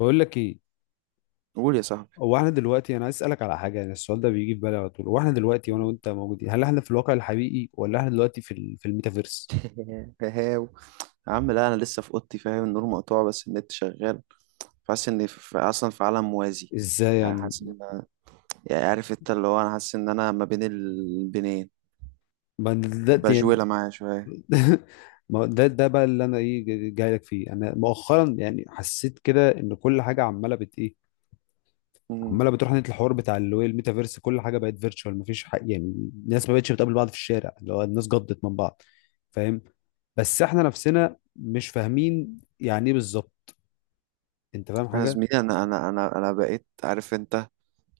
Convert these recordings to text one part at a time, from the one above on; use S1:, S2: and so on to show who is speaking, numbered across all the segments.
S1: بقول لك ايه.
S2: قول يا صاحبي.
S1: هو احنا دلوقتي انا عايز اسالك على حاجه، يعني السؤال ده بيجي في بالي على طول. هو احنا دلوقتي وانا وانت موجودين، هل احنا في الواقع الحقيقي ولا احنا دلوقتي في الميتافيرس؟
S2: هاو، يا عم لا، انا لسه في اوضتي، فاهم؟ النور مقطوع بس النت شغال، فحاسس اني اصلا في عالم موازي.
S1: ازاي
S2: يعني
S1: يعني؟
S2: حاسس ان انا، يعني عارف انت اللي هو انا حاسس ان انا ما بين البنين،
S1: ما يعني
S2: بجولة معايا شوية.
S1: ما هو ده ده بقى اللي انا ايه، جاي لك فيه. انا مؤخرا يعني حسيت كده ان كل حاجه عماله بت ايه،
S2: مم.
S1: عماله بتروح ناحيه الحوار بتاع اللي هو الميتافيرس. كل حاجه بقت فيرتشوال، مفيش حق يعني. الناس ما بقتش بتقابل بعض في الشارع، اللي هو الناس جضت من بعض. فاهم؟ بس احنا نفسنا مش فاهمين يعني ايه بالظبط. انت فاهم
S2: يا
S1: حاجه؟
S2: زميلي، انا بقيت عارف انت،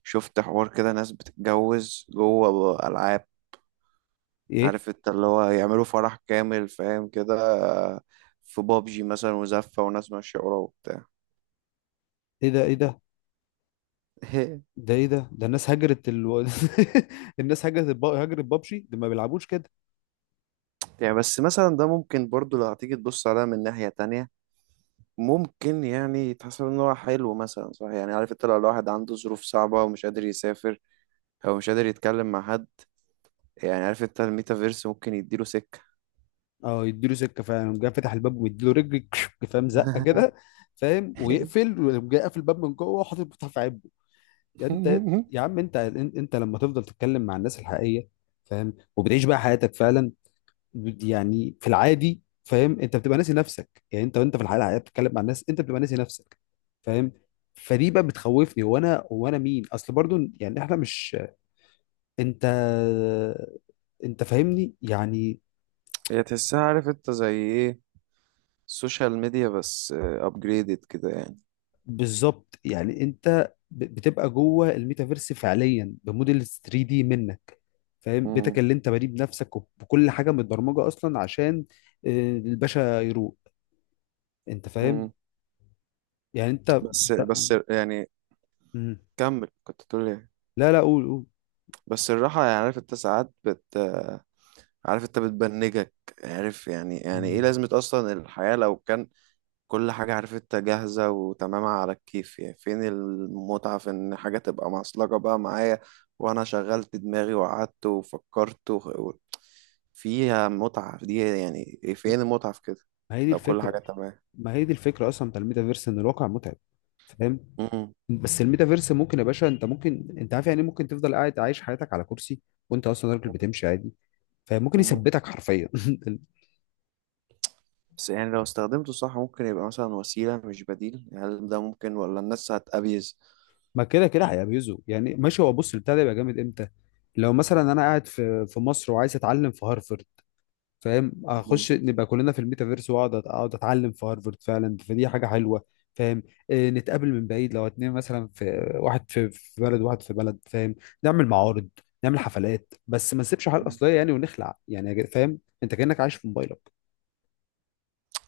S2: شفت حوار كده ناس بتتجوز جوه العاب،
S1: ايه؟
S2: عارف انت اللي هو يعملوا فرح كامل فاهم كده، في بابجي مثلا، وزفة وناس ماشية وراه وبتاع.
S1: ايه ده؟ ايه ده؟ ده ايه ده الناس هجرت الناس هجرت بابجي. دول ما بيلعبوش كده.
S2: يعني بس مثلا ده ممكن برضو لو هتيجي تبص عليها من ناحية تانية، ممكن يعني يتحسب ان هو حلو مثلا، صح؟ يعني عارف انت لو الواحد عنده ظروف صعبة ومش قادر يسافر، او مش قادر يتكلم مع حد، يعني عارف انت الميتافيرس ممكن يديله سكة.
S1: اه، يديله سكه. فاهم؟ قام جاي فتح الباب ومديله رجل كشك، فاهم، زقه كده، فاهم، ويقفل، وقام جاي قافل الباب من جوه وحاطط المفتاح في عبه. يعني انت، يا عم انت لما تفضل تتكلم مع الناس الحقيقيه، فاهم، وبتعيش بقى حياتك فعلا، يعني في العادي، فاهم، انت بتبقى ناسي نفسك. يعني انت وانت في الحياه الحقيقيه بتتكلم مع الناس انت بتبقى ناسي نفسك. فاهم؟ فدي بقى بتخوفني، هو انا مين اصل برضو، يعني احنا مش، انت، انت فاهمني يعني؟
S2: هي تحسها عارف انت زي ايه؟ السوشيال ميديا بس ابجريدد كده يعني.
S1: بالظبط. يعني انت بتبقى جوه الميتافيرس فعليا بموديل 3 دي منك. فاهم؟ بيتك
S2: مم.
S1: اللي انت بنيه بنفسك، وبكل حاجه متبرمجه اصلا عشان آه، الباشا يروق. انت فاهم؟
S2: مم.
S1: يعني انت،
S2: بس
S1: أنت-
S2: بس يعني
S1: مم.
S2: كمل، كنت تقول ايه؟
S1: لا لا، قول.
S2: بس الراحة، يعني عارف انت، ساعات عارف انت بتبنجك، عارف يعني، يعني ايه
S1: مم.
S2: لازمة اصلا الحياة لو كان كل حاجة عارف انت جاهزة وتمام على الكيف؟ يعني فين المتعة في ان حاجة تبقى معصلجة بقى معايا، وانا شغلت دماغي وقعدت وفكرت و... فيها متعة، دي يعني ايه؟ فين المتعة في كده
S1: ما هي دي
S2: لو كل
S1: الفكره.
S2: حاجة تمام؟
S1: ما هي دي الفكره اصلا بتاع الميتافيرس، ان الواقع متعب. فاهم؟
S2: مم.
S1: بس الميتافيرس ممكن يا باشا، انت ممكن انت عارف يعني إيه، ممكن تفضل قاعد عايش حياتك على كرسي وانت اصلا راجل بتمشي عادي. فممكن
S2: مم.
S1: يثبتك حرفيا.
S2: بس يعني لو استخدمته صح، ممكن يبقى مثلا وسيلة مش بديل، هل ده ممكن ولا الناس هتأبيز؟
S1: ما كده كده هيبيزه يعني، ماشي. هو بص، البتاع ده يبقى جامد امتى؟ لو مثلا انا قاعد في مصر وعايز اتعلم في هارفرد، فاهم، اخش نبقى كلنا في الميتافيرس واقعد أت- اقعد اتعلم في هارفرد فعلا، فدي حاجه حلوه. فاهم؟ إيه، نتقابل من بعيد، لو اتنين مثلا، في واحد في بلد واحد في بلد، فاهم. نعمل معارض، نعمل حفلات، بس ما نسيبش حاجه
S2: مم.
S1: اصليه يعني، ونخلع يعني يا فاهم انت كانك عايش في موبايلك.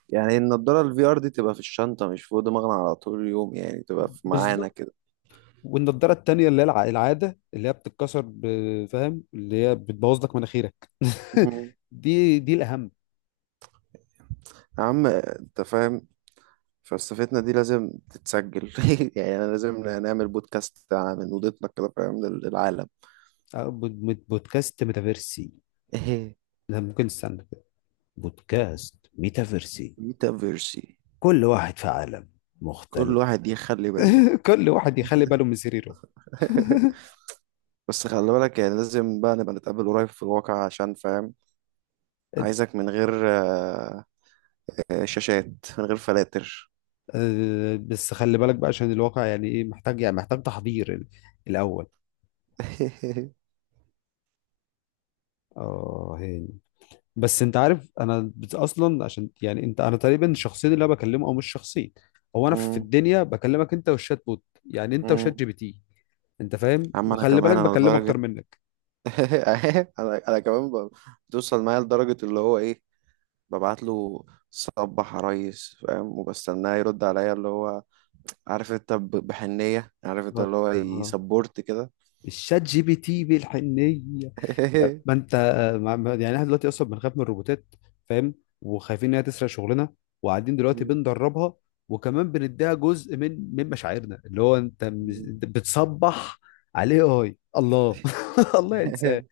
S2: يعني النضارة الفي ار دي تبقى في الشنطة، مش فوق دماغنا على طول اليوم، يعني تبقى في معانا
S1: بالظبط.
S2: كده.
S1: والنضاره التانيه اللي هي العاده اللي هي بتتكسر فاهم اللي هي بتبوظ لك مناخيرك
S2: مهم.
S1: دي الاهم.
S2: يا عم انت فاهم، فلسفتنا دي لازم تتسجل. يعني انا لازم نعمل بودكاست من اوضتنا كده، فاهم، للعالم.
S1: أه، بودكاست ميتافيرسي؟ ده ممكن، استنى كده. بودكاست ميتافيرسي.
S2: ميتافيرسي.
S1: كل واحد في عالم
S2: كل
S1: مختلف.
S2: واحد يخلي باله.
S1: كل واحد يخلي باله من سريره.
S2: بس خلي بالك يعني لازم بقى نبقى نتقابل قريب في الواقع عشان فاهم، عايزك من غير شاشات، من غير فلاتر.
S1: آه، بس خلي بالك بقى عشان الواقع، يعني ايه، محتاج يعني محتاج تحضير الاول. اه، هاني. بس انت عارف انا اصلا، عشان يعني انت، انا تقريبا الشخصين اللي انا بكلمه، او مش شخصين، هو انا في
S2: مم،
S1: الدنيا بكلمك انت والشات بوت، يعني انت وشات
S2: مم.
S1: جي بي تي. انت فاهم؟
S2: عم انا
S1: وخلي بالك
S2: كمان، انا
S1: بكلمه اكتر
S2: لدرجة،
S1: منك.
S2: انا كمان بتوصل معايا لدرجة اللي هو ايه، ببعت له صبح يا ريس، فاهم، وبستناه يرد عليا اللي هو عارف انت بحنية، عارف انت
S1: طب
S2: اللي هو
S1: آه.
S2: يسبورت كده.
S1: الشات جي بي تي بالحنيه. ما انت، يعني احنا دلوقتي اصلا بنخاف من الروبوتات، فاهم، وخايفين ان هي تسرق شغلنا، وقاعدين دلوقتي بندربها، وكمان بنديها جزء من مشاعرنا، اللي هو انت انت بتصبح عليه اي الله الله ينساه.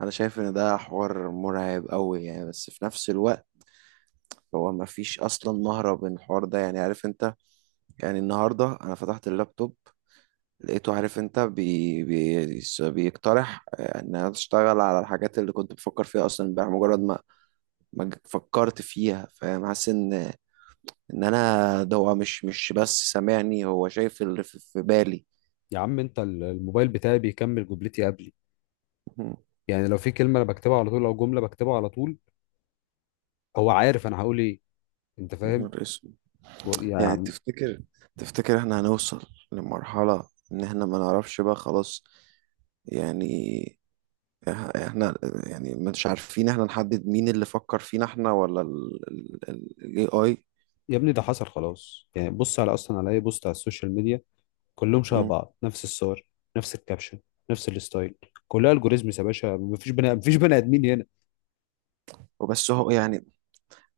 S2: انا شايف ان ده حوار مرعب قوي يعني، بس في نفس الوقت هو ما فيش اصلا مهرب من الحوار ده، يعني عارف انت. يعني النهارده انا فتحت اللابتوب، لقيته عارف انت بي بي بيقترح ان انا اشتغل على الحاجات اللي كنت بفكر فيها اصلا امبارح، مجرد ما فكرت فيها، فاهم، حاسس ان انا ده هو مش بس سامعني، هو شايف اللي في بالي.
S1: يا عم انت الموبايل بتاعي بيكمل جملتي قبلي.
S2: مهم.
S1: يعني لو في كلمه انا بكتبها على طول، او جمله بكتبها على طول، هو عارف انا هقول ايه. انت فاهم؟
S2: نهار اسود.
S1: يا
S2: يعني
S1: عم.
S2: تفتكر، احنا هنوصل لمرحلة ان احنا ما نعرفش بقى خلاص؟ يعني احنا يعني مش عارفين احنا نحدد مين اللي فكر فينا، احنا ولا ال AI؟
S1: يا ابني ده حصل خلاص يعني. بص على، اصلا على اي بوست على السوشيال ميديا، كلهم شبه
S2: مم.
S1: بعض، نفس الصور، نفس الكابشن، نفس الستايل، كلها الجوريزمز يا باشا، مفيش بني ادمين هنا.
S2: وبس هو يعني،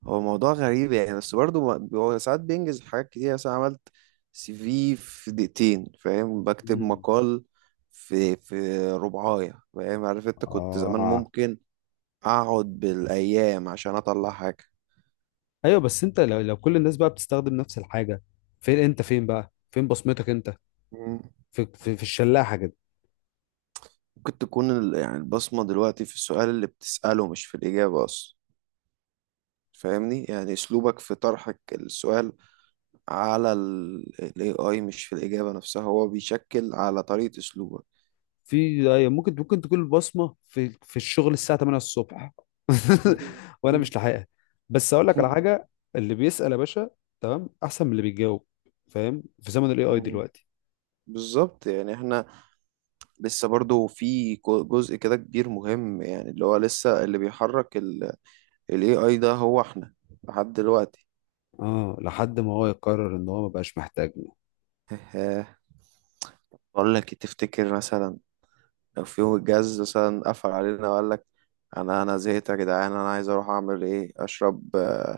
S2: هو موضوع غريب يعني. بس برضه هو ساعات بينجز حاجات كتير، مثلا عملت سي في في دقيقتين، فاهم، بكتب
S1: مم.
S2: مقال في في ربعاية، فاهم، عارف انت كنت زمان
S1: اه.
S2: ممكن اقعد بالايام عشان اطلع حاجة.
S1: ايوه، بس انت لو، لو كل الناس بقى بتستخدم نفس الحاجه، فين انت؟ فين بقى فين بصمتك انت؟
S2: مم.
S1: في في الشلاحه كده.
S2: ممكن تكون يعني البصمة دلوقتي في السؤال اللي بتسأله، مش في الإجابة أصلا. فاهمني؟ يعني أسلوبك في طرحك السؤال على ال AI، مش في الإجابة نفسها، هو بيشكل على طريقة أسلوبك.
S1: في أيوة، ممكن، ممكن تكون بصمه في الشغل الساعه 8 الصبح وانا مش لاحقها. بس اقول لك على حاجه، اللي بيسال يا باشا تمام احسن من اللي بيجاوب. فاهم؟ في زمن الاي اي دلوقتي.
S2: بالظبط، يعني احنا لسه برضو في جزء كده كبير مهم، يعني اللي هو لسه اللي بيحرك ال AI ده هو احنا، لحد دلوقتي.
S1: اه، لحد ما هو يقرر ان هو مبقاش محتاجنا.
S2: بقول لك إيه، تفتكر مثلا لو في يوم الجهاز مثلا قفل علينا وقال لك، انا زهقت يا جدعان، انا عايز اروح اعمل ايه، اشرب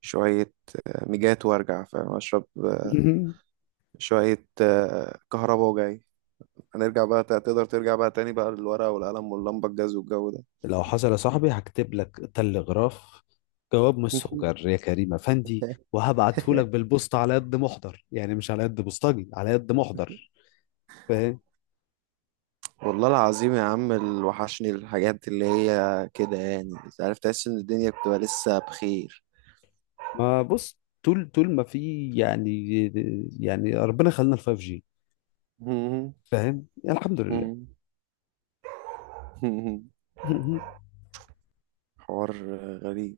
S2: شوية ميجات وارجع، فاهم، اشرب شوية كهرباء وجاي، هنرجع بقى؟ تقدر ترجع بقى تاني بقى للورقة والقلم واللمبة الجاز والجو ده؟
S1: لو حصل يا صاحبي هكتب لك تلغراف، جواب مسجر يا كريم افندي، وهبعته لك بالبوسطه على قد محضر يعني، مش على قد بوسطجي، على قد محضر. فاهم؟
S2: والله العظيم يا عم اللي وحشني الحاجات اللي هي كده يعني، عارف تحس ان الدنيا بتبقى لسه بخير.
S1: ما بص، طول ما في يعني، يعني ربنا خلينا الفايف جي،
S2: مم.
S1: فاهم، يعني الحمد لله.
S2: مم. حوار غريب،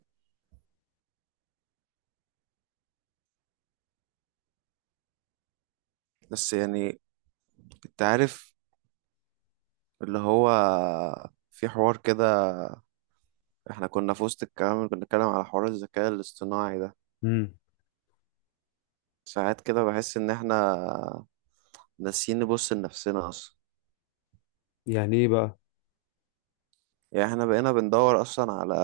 S2: بس يعني انت عارف اللي هو، في حوار كده احنا كنا في وسط الكلام اللي كنا بنتكلم على حوار الذكاء الاصطناعي ده،
S1: امم.
S2: ساعات كده بحس ان احنا ناسيين نبص لنفسنا اصلا.
S1: يعني ايه بقى؟
S2: يعني احنا بقينا بندور اصلا على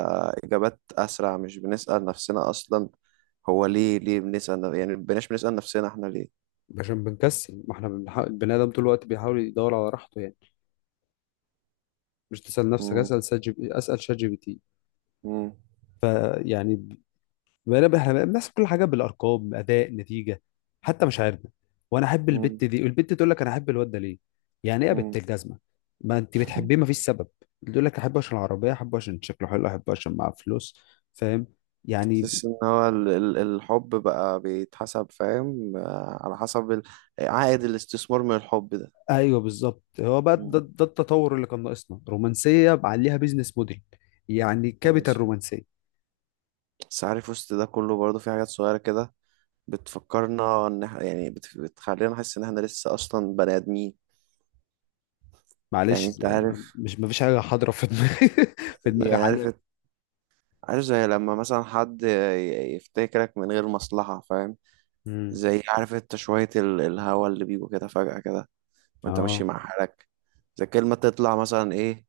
S2: اجابات اسرع، مش بنسأل نفسنا اصلا هو ليه بنسأل يعني مبقيناش بنسأل نفسنا احنا ليه.
S1: عشان بنكسل، ما احنا بنحاول، البني ادم طول الوقت بيحاول يدور على راحته يعني. مش تسال نفسك،
S2: مم.
S1: اسال شات جي بي، اسال شات جي بي تي.
S2: مم.
S1: فيعني بنبه الناس كل حاجه بالارقام، اداء، نتيجه، حتى مشاعرنا. وانا احب
S2: مم.
S1: البت دي، والبت تقول لك انا احب الواد ده ليه، يعني ايه يا بنت
S2: مم.
S1: الجزمه؟ ما انت بتحبيه، ما فيش سبب. تقول لك احبه عشان العربيه، احبه عشان شكله حلو، احبه عشان معاه فلوس. فاهم؟ يعني،
S2: تحس ان هو الحب بقى بيتحسب، فاهم، على حسب عائد الاستثمار من الحب ده.
S1: ايوه بالظبط، هو بقى
S2: مم.
S1: ده التطور اللي كان ناقصنا، رومانسيه عليها بيزنس موديل، يعني كابيتال
S2: بس
S1: رومانسيه.
S2: بس عارف وسط ده كله برضه في حاجات صغيرة كده بتفكرنا ان احنا يعني بتخلينا نحس ان احنا لسه اصلا بني ادمين. يعني
S1: معلش،
S2: انت عارف،
S1: مش، ما فيش حاجه حاضره في دماغي في دماغي
S2: يعني عارف،
S1: حاليا.
S2: عارف زي لما مثلا حد يفتكرك من غير مصلحة، فاهم،
S1: امم.
S2: زي عارف انت شوية الهوا اللي بيجوا كده فجأة كده وانت ماشي
S1: اه.
S2: مع حالك، زي كلمة تطلع مثلا ايه،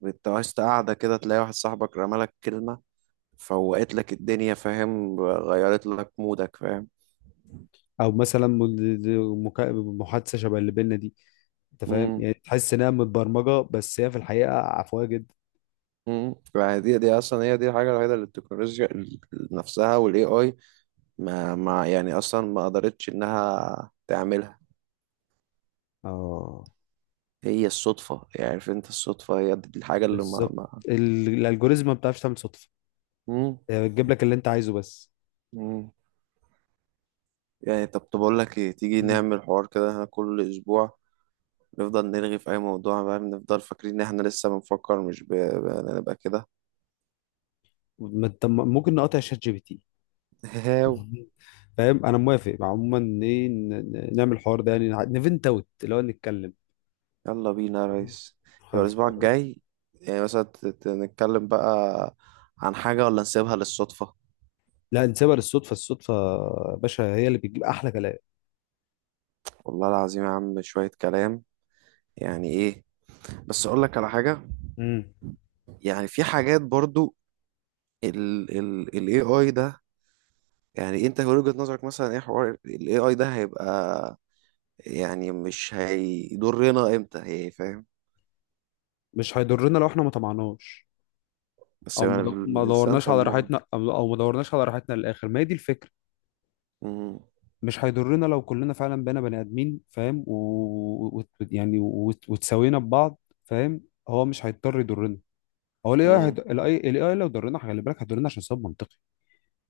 S2: وانت وسط قاعدة كده تلاقي واحد صاحبك رمالك كلمة، فوقت لك الدنيا، فاهم، غيرت لك مودك، فاهم؟
S1: او مثلا محادثه شبه اللي بينا دي، انت فاهم،
S2: امم.
S1: يعني تحس انها متبرمجه بس هي في الحقيقه عفويه جدا.
S2: امم. فدي اصلا هي دي الحاجة الوحيدة اللي التكنولوجيا نفسها والاي اي ما يعني اصلا ما قدرتش انها تعملها.
S1: اه
S2: هي الصدفة، يعني عارف انت الصدفة هي دي الحاجة اللي ما
S1: بالظبط.
S2: ما
S1: الالجوريزم ما بتعرفش تعمل صدفه،
S2: مم.
S1: هي بتجيب لك اللي انت عايزه بس.
S2: مم. يعني طب أقول لك إيه، تيجي
S1: مم.
S2: نعمل حوار كده إحنا كل أسبوع، نفضل نرغي في أي موضوع بقى، نفضل فاكرين إن إحنا لسه بنفكر، مش نبقى كده.
S1: ما انت ممكن نقاطع شات جي بي تي.
S2: هاو.
S1: فاهم؟ انا موافق عموما، ايه نعمل الحوار ده يعني، نفنت اوت اللي هو نتكلم.
S2: يلا بينا يا
S1: مم.
S2: ريس. يبقى
S1: خالص يا
S2: الأسبوع
S1: ريس.
S2: الجاي، يعني مثلا نتكلم بقى عن حاجة ولا نسيبها للصدفة؟
S1: لا، نسيبها للصدفه. الصدفه يا باشا هي اللي بتجيب احلى كلام.
S2: والله العظيم يا عم شوية كلام يعني إيه. بس أقول لك على حاجة،
S1: مم.
S2: يعني في حاجات برضو، ال ال ال AI ده، يعني أنت من وجهة نظرك مثلا إيه حوار ال AI ده هيبقى، يعني مش هيضرنا امتى هي، فاهم؟
S1: مش هيضرنا لو احنا ما طمعناش،
S2: بس
S1: او
S2: يعني
S1: ما
S2: الانسان
S1: دورناش على
S2: طماع.
S1: راحتنا، او ما دورناش على راحتنا للاخر، ما هي دي الفكره.
S2: مم،
S1: مش هيضرنا لو كلنا فعلا بقينا بني ادمين، فاهم، و... و... يعني وتساوينا ببعض، فاهم. هو مش هيضطر يضرنا. هو الاي اي،
S2: مم،
S1: الاي اي لو ضرنا خلي بالك هيضرنا عشان سبب منطقي،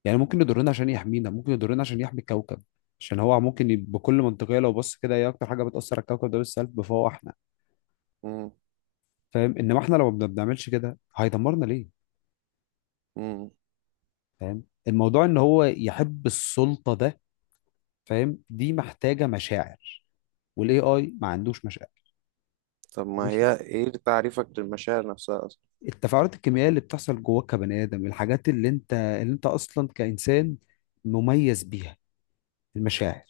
S1: يعني ممكن يضرنا عشان يحمينا، ممكن يضرنا عشان يحمي الكوكب، عشان هو ممكن بكل منطقيه لو بص كده، ايه اكتر حاجه بتاثر على الكوكب ده بالسلب؟ فهو احنا.
S2: مم،
S1: فاهم؟ انما احنا لو ما بنعملش كده هيدمرنا ليه؟
S2: مم.
S1: فاهم؟ الموضوع ان هو يحب السلطه ده، فاهم، دي محتاجه مشاعر، والاي اي ما عندوش مشاعر.
S2: طب ما
S1: مش،
S2: هي ايه تعريفك للمشاعر نفسها اصلا؟
S1: التفاعلات الكيميائيه اللي بتحصل جواك كبني ادم، الحاجات اللي انت اصلا كانسان مميز بيها، المشاعر.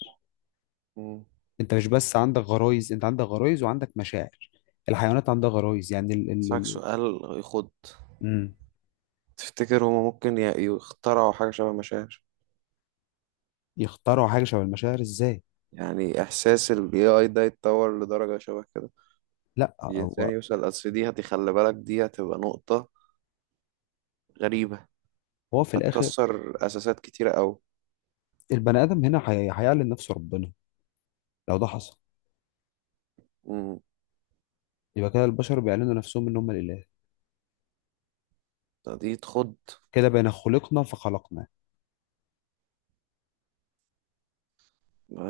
S2: مم.
S1: انت مش بس عندك غرايز، انت عندك غرايز وعندك مشاعر. الحيوانات عندها غرايز يعني. ال ال
S2: اسالك
S1: ال
S2: سؤال يخد،
S1: مم.
S2: تفتكر هما ممكن يخترعوا حاجة شبه مشاعر؟
S1: يخترعوا حاجه شبه المشاعر ازاي؟
S2: يعني احساس ال AI ده يتطور لدرجة شبه كده
S1: لا
S2: الانسان،
S1: هو،
S2: يوصل اصل دي خلي بالك دي هتبقى نقطة غريبة،
S1: هو في الاخر
S2: هتكسر اساسات كتيرة قوي.
S1: البني ادم هنا هيعلن نفسه ربنا. لو ده حصل
S2: مم.
S1: يبقى كده البشر بيعلنوا نفسهم ان هم الاله،
S2: دي تخد،
S1: كده بين خلقنا فخلقنا.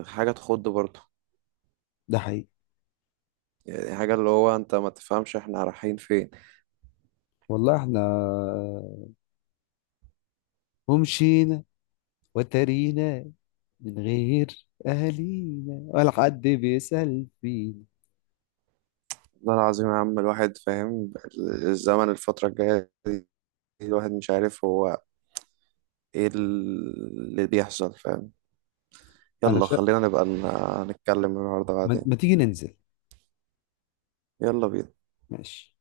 S2: حاجة تخد برضه،
S1: ده حقيقي.
S2: يعني حاجة اللي هو انت ما تفهمش احنا رايحين فين.
S1: والله احنا ومشينا وترينا من غير اهالينا، ولا حد بيسأل فينا.
S2: والله العظيم يا عم الواحد فاهم، الزمن الفترة الجاية دي الواحد مش عارف هو ايه اللي بيحصل، فاهم؟
S1: انا
S2: يلا خلينا نبقى نتكلم النهاردة بعدين.
S1: ما تيجي ننزل؟
S2: يلا بينا.
S1: ماشي.